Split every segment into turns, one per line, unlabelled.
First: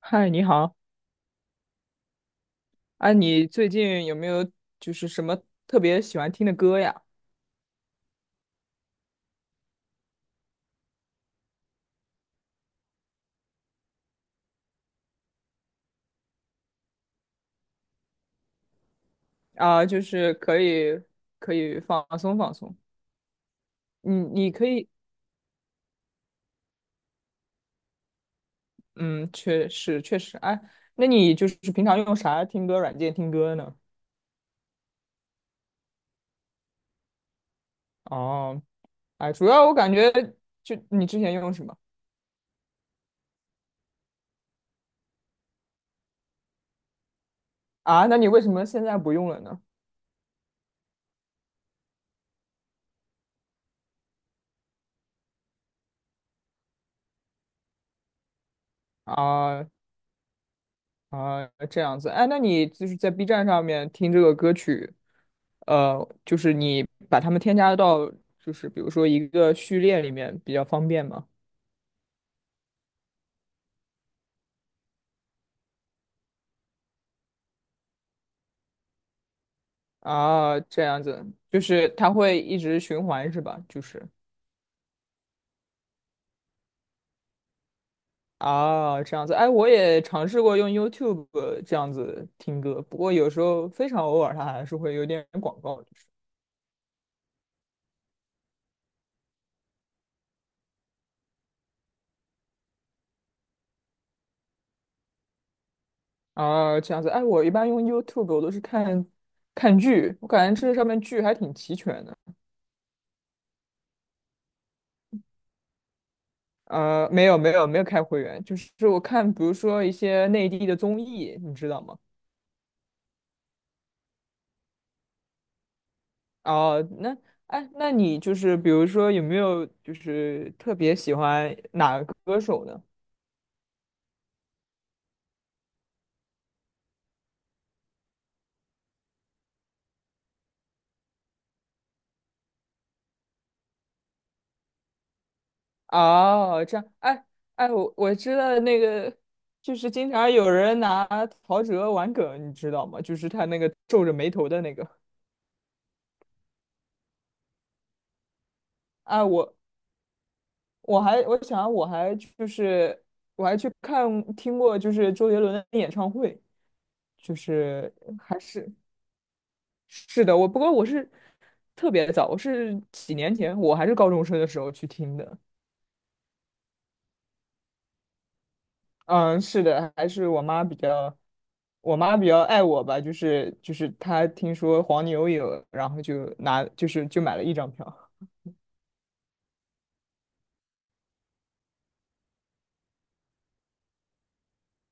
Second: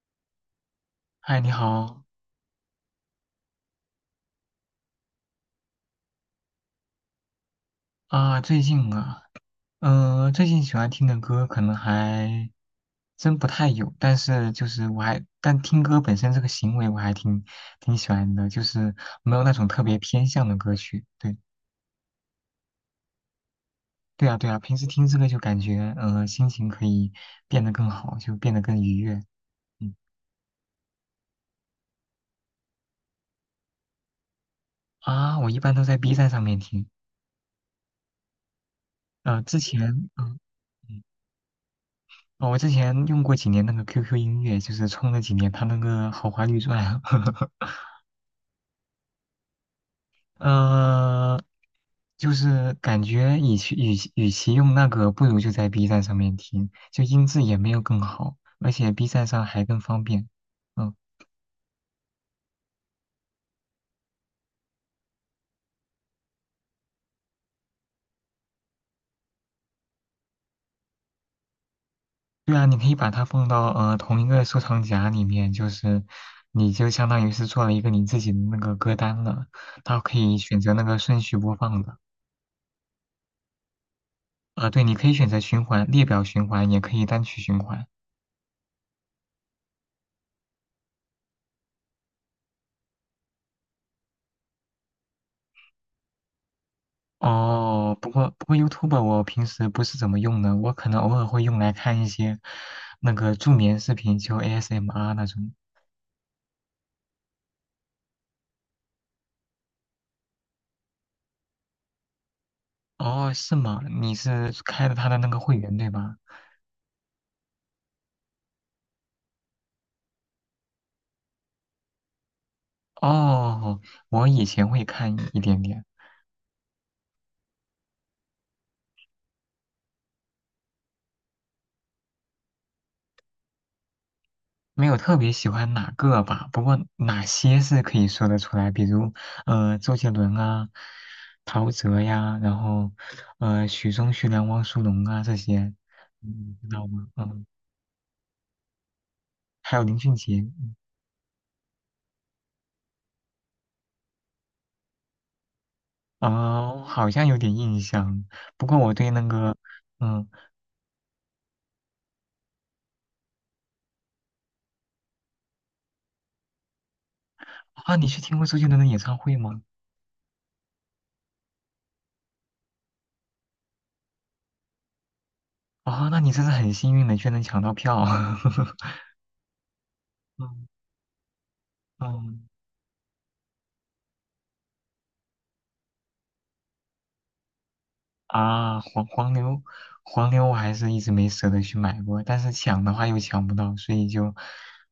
嗨，你好。
嗨，你好
啊，你最近有没有就是什么特别喜欢听的歌呀？
啊，最近啊，最近喜欢听的歌可能还真不太有，但是就是但听歌本身这个行为我还挺喜欢的，就是没有那种特
啊，
别
就
偏
是
向的
可
歌
以
曲。对，
可以放松放松。你
对啊，对
你
啊，
可
平时
以，
听这个就感觉，心情可以变得更好，就变得更愉悦。
嗯，确
嗯
实确实。哎，那你就是平常用啥听歌软件听歌呢？
我一般都在 B 站上面听，
哦。哎，主
之
要我
前
感觉就
嗯
你之前用什么
哦，我之前用过几年那个 QQ 音乐，就是充了几年它那个豪华绿钻，
啊？那你为什么现在不用了呢？
呃，就是感觉与其用那个，不如就在 B 站上面听，就音质也没有更好，而且 B 站上还
啊，
更方便。嗯，
啊，这样子。哎，那你就是在 B 站上面听这个歌曲，就是你把它们添加到，就是比如说一个序列里面比较方便吗？
对啊，你可以把它放到同一个收藏夹里面，就是你就相当于是做了一个你自己的那个歌单了，它可以
啊，
选择那
这
个
样
顺
子，
序播
就
放
是
的。
它会一直循环是吧？就是
对，你可以选择循环、列表循环，也可以单曲循环。
啊，这样子。哎，我也尝试过用 YouTube 这样子听歌，不过有时候非常偶尔，它还是会有点广告，就是
哦，不过 YouTube 我平时不是怎么用的，我可能偶尔会用来看一些那个助眠视频，就 ASMR 那种。
啊，这样子。哎，我一般用 YouTube 我都是看看剧，我感觉这上面剧还挺齐全的。
哦，是吗？你是开了他的那个会员对吧？
没有没有没有开会员，就是我看，比如说一些内地的综艺，你知道吗？
哦，我以前会看一点点，
哦，那哎，那你就是比如说有没有就是特别喜欢哪个歌手呢？
没有特别喜欢哪个吧，不过哪些是可以说得出来，比如周杰伦啊、陶喆呀，然后许嵩、徐良、汪苏泷啊这些，嗯，
哦，
知
这样。
道吗？
哎
嗯，
哎，我知道那个，
还
就
有
是
林
经
俊
常
杰。
有人拿陶喆玩梗，你知道吗？就是他那个皱着眉头的那个。
啊，我好像有点印象，不过我对那
哎，我
个，嗯，
我还我想我还就是我还去看听过就是周杰伦的演唱会，就是
啊，你去听
还
过周杰
是。
伦的演唱会吗？
是的，不过我是特别早，我是几年前，我还是高中生的时候去听的。
啊，那你真是很幸运的，居然能抢到票。
嗯，是的，还是我妈
嗯
比较，我妈比较
嗯，
爱我吧，就是她听说黄牛有，然后就拿就是就买了一张票。
啊，黄牛我还是一直没舍得去买过，但是抢的话又抢不到，所以就，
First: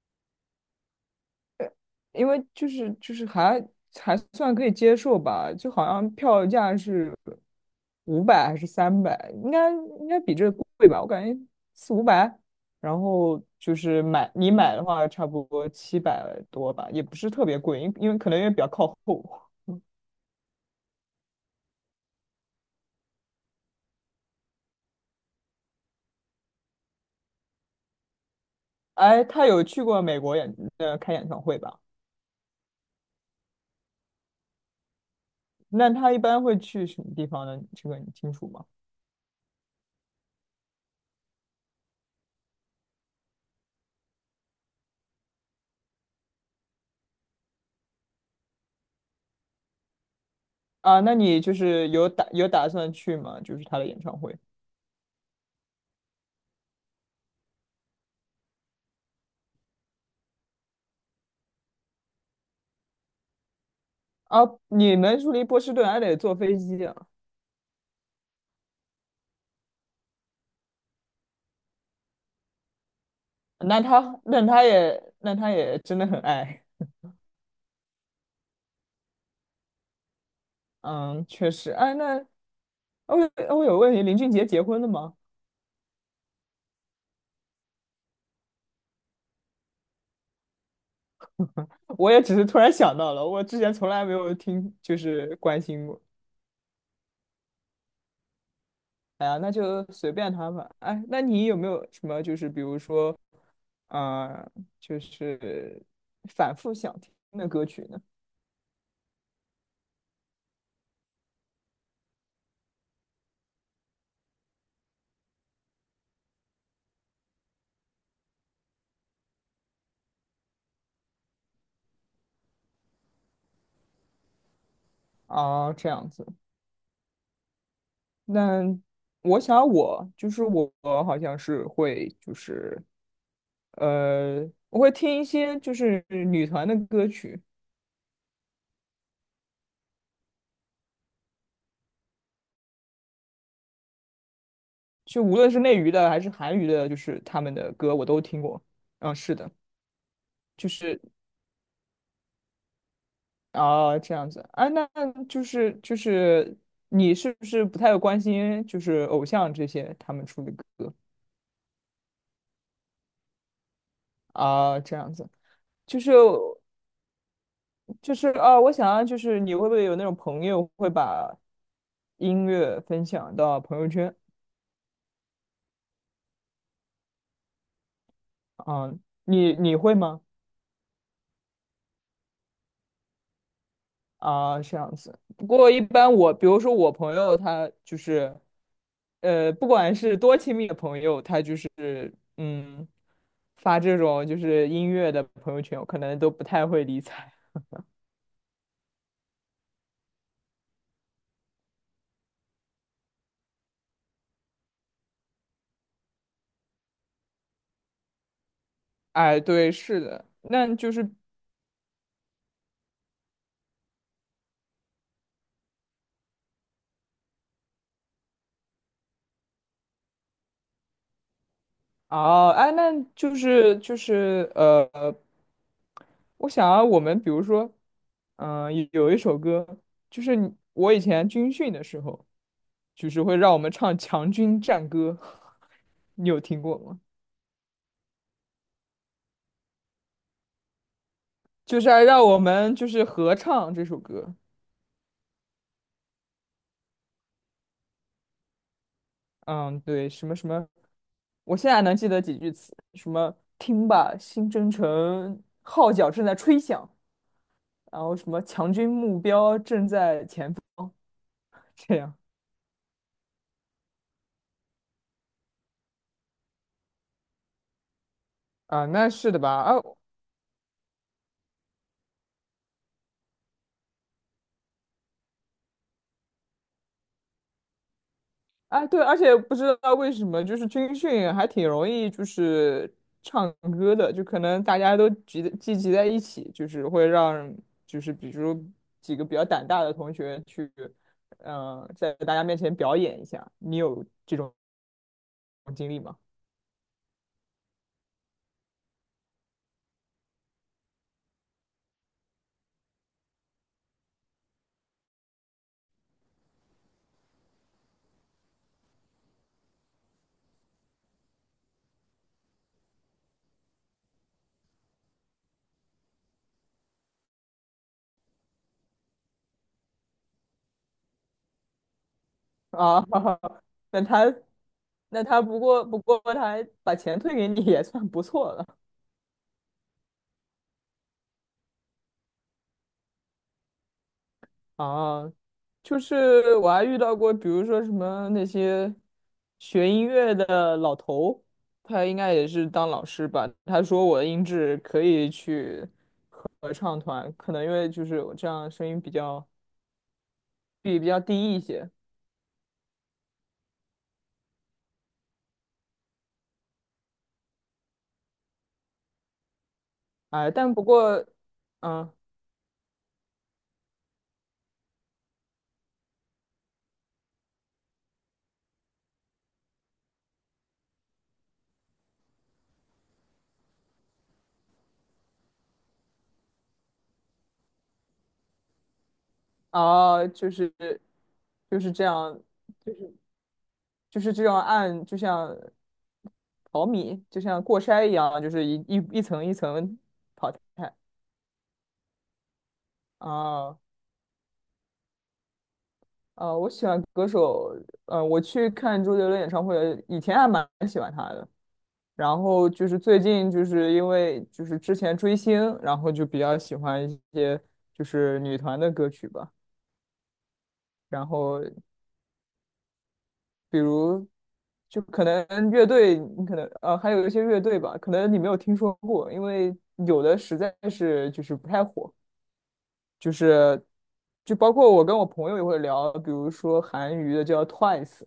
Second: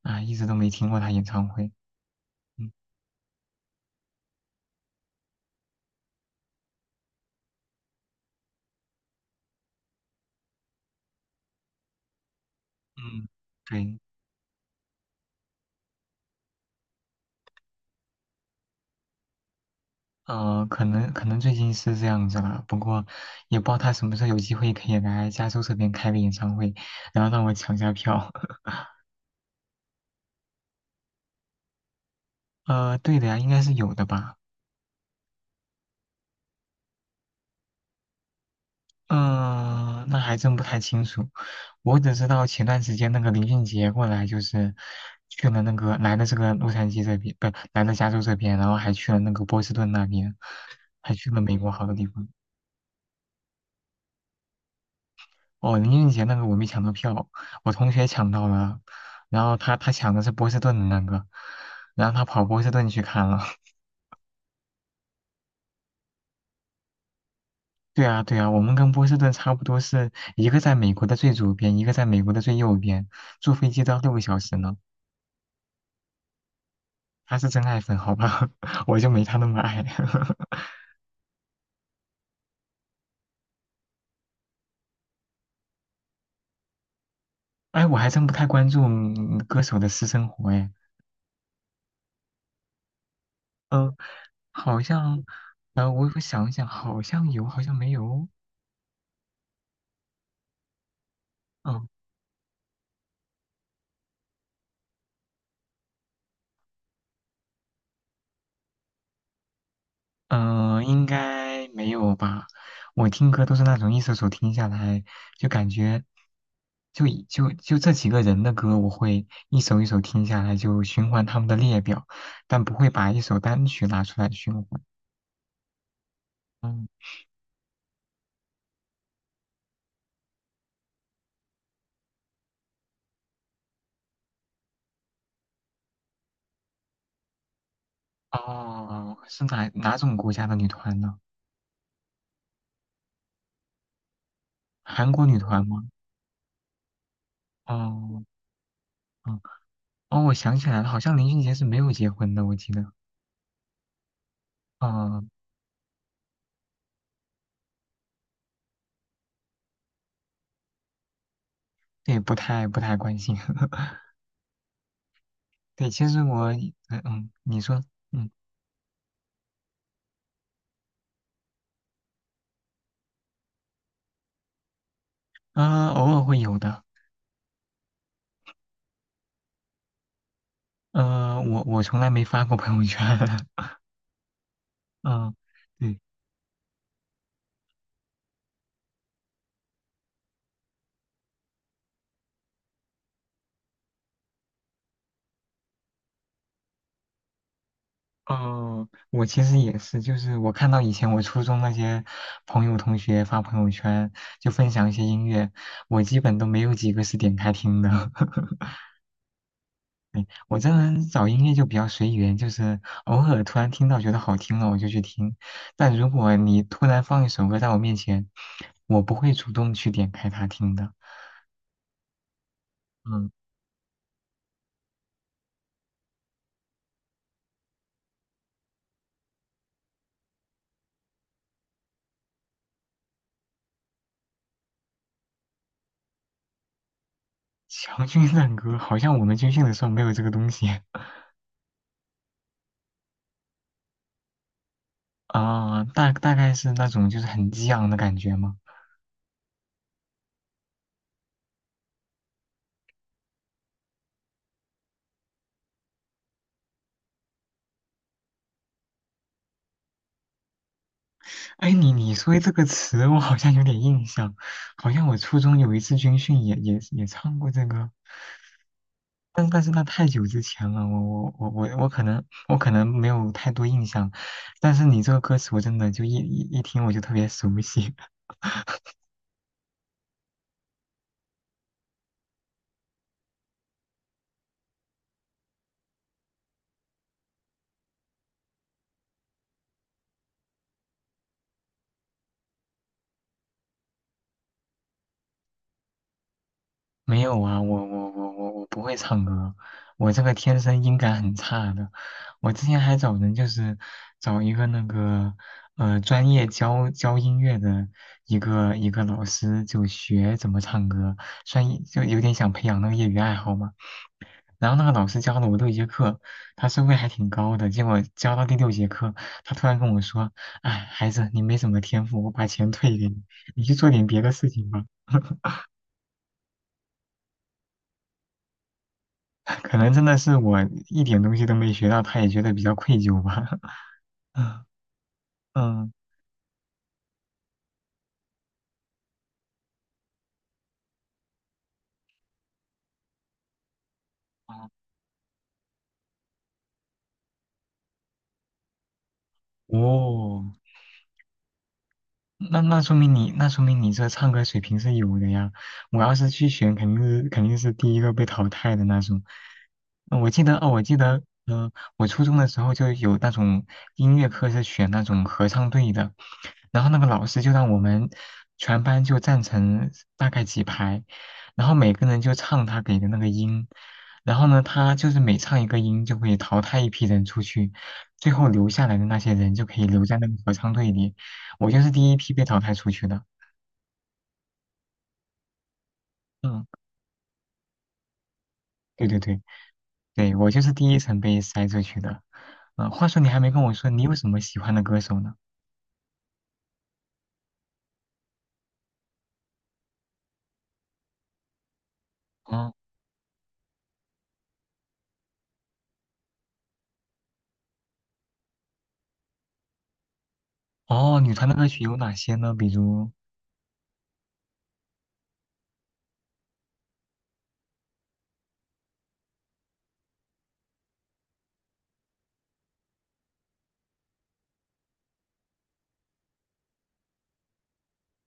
啊，一直都没听过他演唱会。
因为就
嗯
是就是还算可以接受吧，就好像票价是五百还是300，应该比这个贵吧，我感觉四五百，然
嗯，
后就
对，
是你买的话差不多700多吧，也不是特别贵，因为可能因为比较靠后。
可能最近是这样子了，不过也不知道他什么时候有机会可以来加州这边开个演唱会，然后让我抢下票。
哎，他有去过美国开演唱会吧？
对的呀，应该是有的吧。
那他一般会去什么地方呢？这个你清楚吗？
嗯、那还真不太清楚。我只知道前段时间那个林俊杰过来，就是去了那个来了这个洛杉矶这边，不来了加州这边，然后还去了那个波士顿那边，
啊，
还
那
去了
你就
美国好
是
多地
有打
方。
有打算去吗？就是他的演唱会。
哦，林俊杰那个我没抢到票，我同学抢到了，然后他抢的是波士顿的那个，然后他跑波士顿去看了。
啊，你们住离波士顿还得坐飞机啊？
对啊，对啊，我们跟波士顿差不多是一个在美国的最左边，一个在美国的最右边，坐飞
那
机都要六个
他
小
那
时
他
呢。
也那他也真的很爱。
他是真爱粉，好吧，我就没他那么爱。
嗯，确实。哎，那我我有问题，林俊杰结婚了吗？
哎，我还真不太关注歌手的私生活，哎，
我也只是突然想到了，我之前从
嗯，
来没有听，
好
就
像，
是关心过。
我想一想，好像有，好像没有，
哎呀，那就随便他吧。哎，那你有没有
嗯。
什么就是比如说，呃，就是反复想听的歌曲呢？
应该没有吧？我听歌都是那种一首首听下来，就感觉就以就就这几个人的歌，我会一首一首听下来，就循环他们的列表，但不会把一首单曲拿出来循环。
啊，这样子。
嗯，
那我想我就是我好像是会就是呃，我会听一些就是女团的歌曲，
哦，是哪种国家的女团呢？韩
就
国
无
女
论是
团
内
吗？
娱的还是韩娱的，就是他们的歌我都
哦，
听过。嗯，是
嗯，
的。
哦，我想起
就
来了，好
是
像林俊杰是没有结婚的，我记得。
啊，这样子啊，那
嗯，
就是你是不是不太关心就是偶像这些他们出的歌。
对，不太关心。
啊，这样子。
对，
就
其
是
实我，你说。
就是
嗯。
啊，我想要就是你会不会有那种朋友会把音乐分享到朋友圈？
啊，偶尔会有的。
嗯，你会吗？
我从来没发过朋友圈。
啊，这样子。
嗯，
不过一
对，
般我，比如说我朋友，他就是，不管是多亲密的朋友，他就是嗯，发这种就是音乐的朋友圈，我可能都不太会理睬。
哦，我其实也是，就是我看到以前我初中那些朋友同学发朋友圈，就分享一些音乐，我基本都没有几个是点开听的。
哎，对，是的，
我这
那就
人
是
找音乐就比较随缘，就是偶尔突然听到觉得好听了，我就去听。但如果你突然放一首歌在我面前，我不会主动去点开它听的。
哦。哎，那
嗯。
就是我想啊，我们比如说，有一首歌，就是你我以前军训的时候，就是会让我们唱《强军战歌》，你有听过吗？
强军战歌好像我们军训的时候没有这个东西
就是还让我们就是合唱这首歌。
啊，大概是那种就是很激昂的感觉吗？
嗯，对，什么什么，我现在能记得几句词，什么听吧，新征程号角正在吹响，然后什么强军目标正在前方，
哎，你
这
你
样。
说这个词，我好像有点印象，好像我初中有一次军训也唱过这个，
啊，那是的
但
吧？
但是
啊
那太久之前了，我可能没有太多印象，但是你这个歌词我真的就一听我就特别熟悉，
啊，对，而且不知道为什么，就是军训还挺容易，就是唱歌的，就可能大家都聚集在一起，就是会让，就是比如几个比较胆大的同学去，在大家面前表演一下。你有这种经历吗？
没有啊，我不会唱歌，我这个天生音感很差的。我之前还找人，就是找一个那个专业教教音乐的一个一个老师，就学怎么唱歌，就有点想培养那个业余爱好嘛。然后那个老师教了我六节课，他收费还挺高的。结果教到第六节课，他突然跟我说："哎，孩子，你没什么天赋，我把钱退
啊，
给你，你 去做
那
点别的
他，
事情吧。"
那他不过他还把钱退给你也算不错了。
可能真的是我一点东西都没学到，他也觉得比较愧疚吧。
啊，
嗯，
就是我还遇到过，比如说什么那些学音乐的老头，他应该也是当老师吧？他说我的音质可以去合唱团，可能因为就是我这样声音比较
哦，
比比较低一些。
那说明你这唱歌水平是有的呀。我要是去选，肯定是第一个被淘汰的那种。呃我记
哎，
得哦，
但
我
不
记得，
过，
嗯、我
嗯，
初中的时候就有那种音乐课是选那种合唱队的，然后那个老师就让我们全班就站成大概几排，然后每个人就唱他给的那个音，然后呢，他就是每唱一个音就会淘汰一批人出去，最后留下来的那些人就可以留在那
啊，
个
就
合唱
是
队里。我就
就
是
是这
第一批
样，
被淘汰出去的。
就是这样按，就像
嗯，
淘米，就像过筛一样，就是
对对
一
对，
层一层，
对，我就是第
哎，
一层被筛出去的。话说你还没跟我
啊。
说你有什么喜欢的歌手呢？
我喜欢歌手，我去看周杰伦演唱会，以前还蛮喜欢他的，然后
哦，
就是最近就是因为就是之前追星，然后就比较喜欢一些就是女团的歌曲吧，
哦，
然
女团的
后
歌曲有哪些呢？比如，
比如就可能乐队，你可能还有一些乐队吧，可能你没有听说过，因为有的实在是就是不太火，就是就包括我跟我朋友也会聊，比如说韩娱的叫 Twice。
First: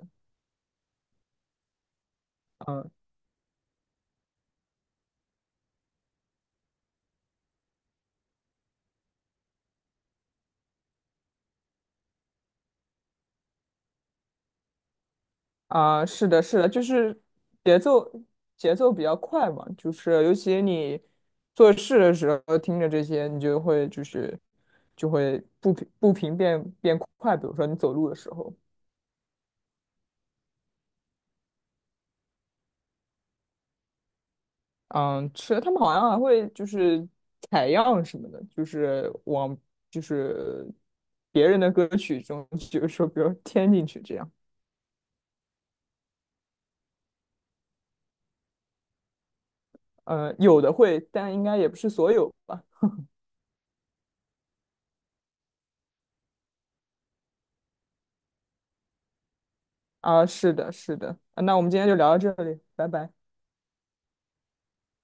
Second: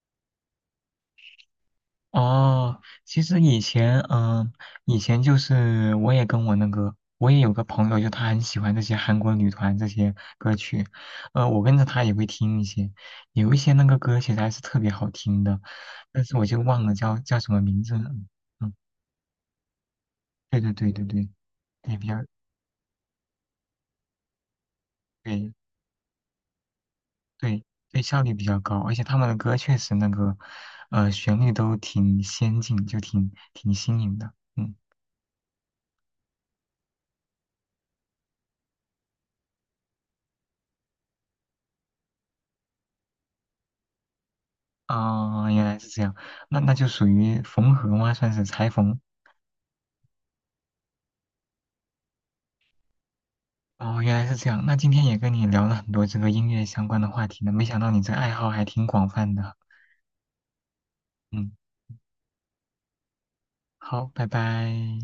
哦，
嗯。
其实以前，以前就是我也跟我那个，我也有个朋友，就他很喜欢这些韩国女团这些歌曲，我跟着他也会听一些，有一些那个歌其实还是特别好听的，
啊，
但
是
是
的，
我就
是的，就
忘了叫
是
叫什么
节
名字了。
奏
嗯，
节奏比较快嘛，就是尤
对
其
对对
你
对对，
做
对，
事
比
的
较
时候听着这些，你就会就是就会
对
步频变快，比如
对
说你走
对，
路的
效
时
率比
候，
较高，而且他们的歌确实那个，旋律都挺先进，就挺新颖的。嗯，
嗯，是的，他们好像还会就是采样什么的，就是往就是别人的歌曲中，就是说比如添进去这样。
啊，原来是这样，那就属于缝合吗？算是裁缝。
嗯，有的会，但应该也不是所有吧。
哦，原来是这样。那今天也跟你聊了很多这个音乐相关的话题呢，没想到你这爱好还挺广泛的。
啊，是的，是的，啊
嗯，
那我们今天就聊到这里，拜拜。
好，拜拜。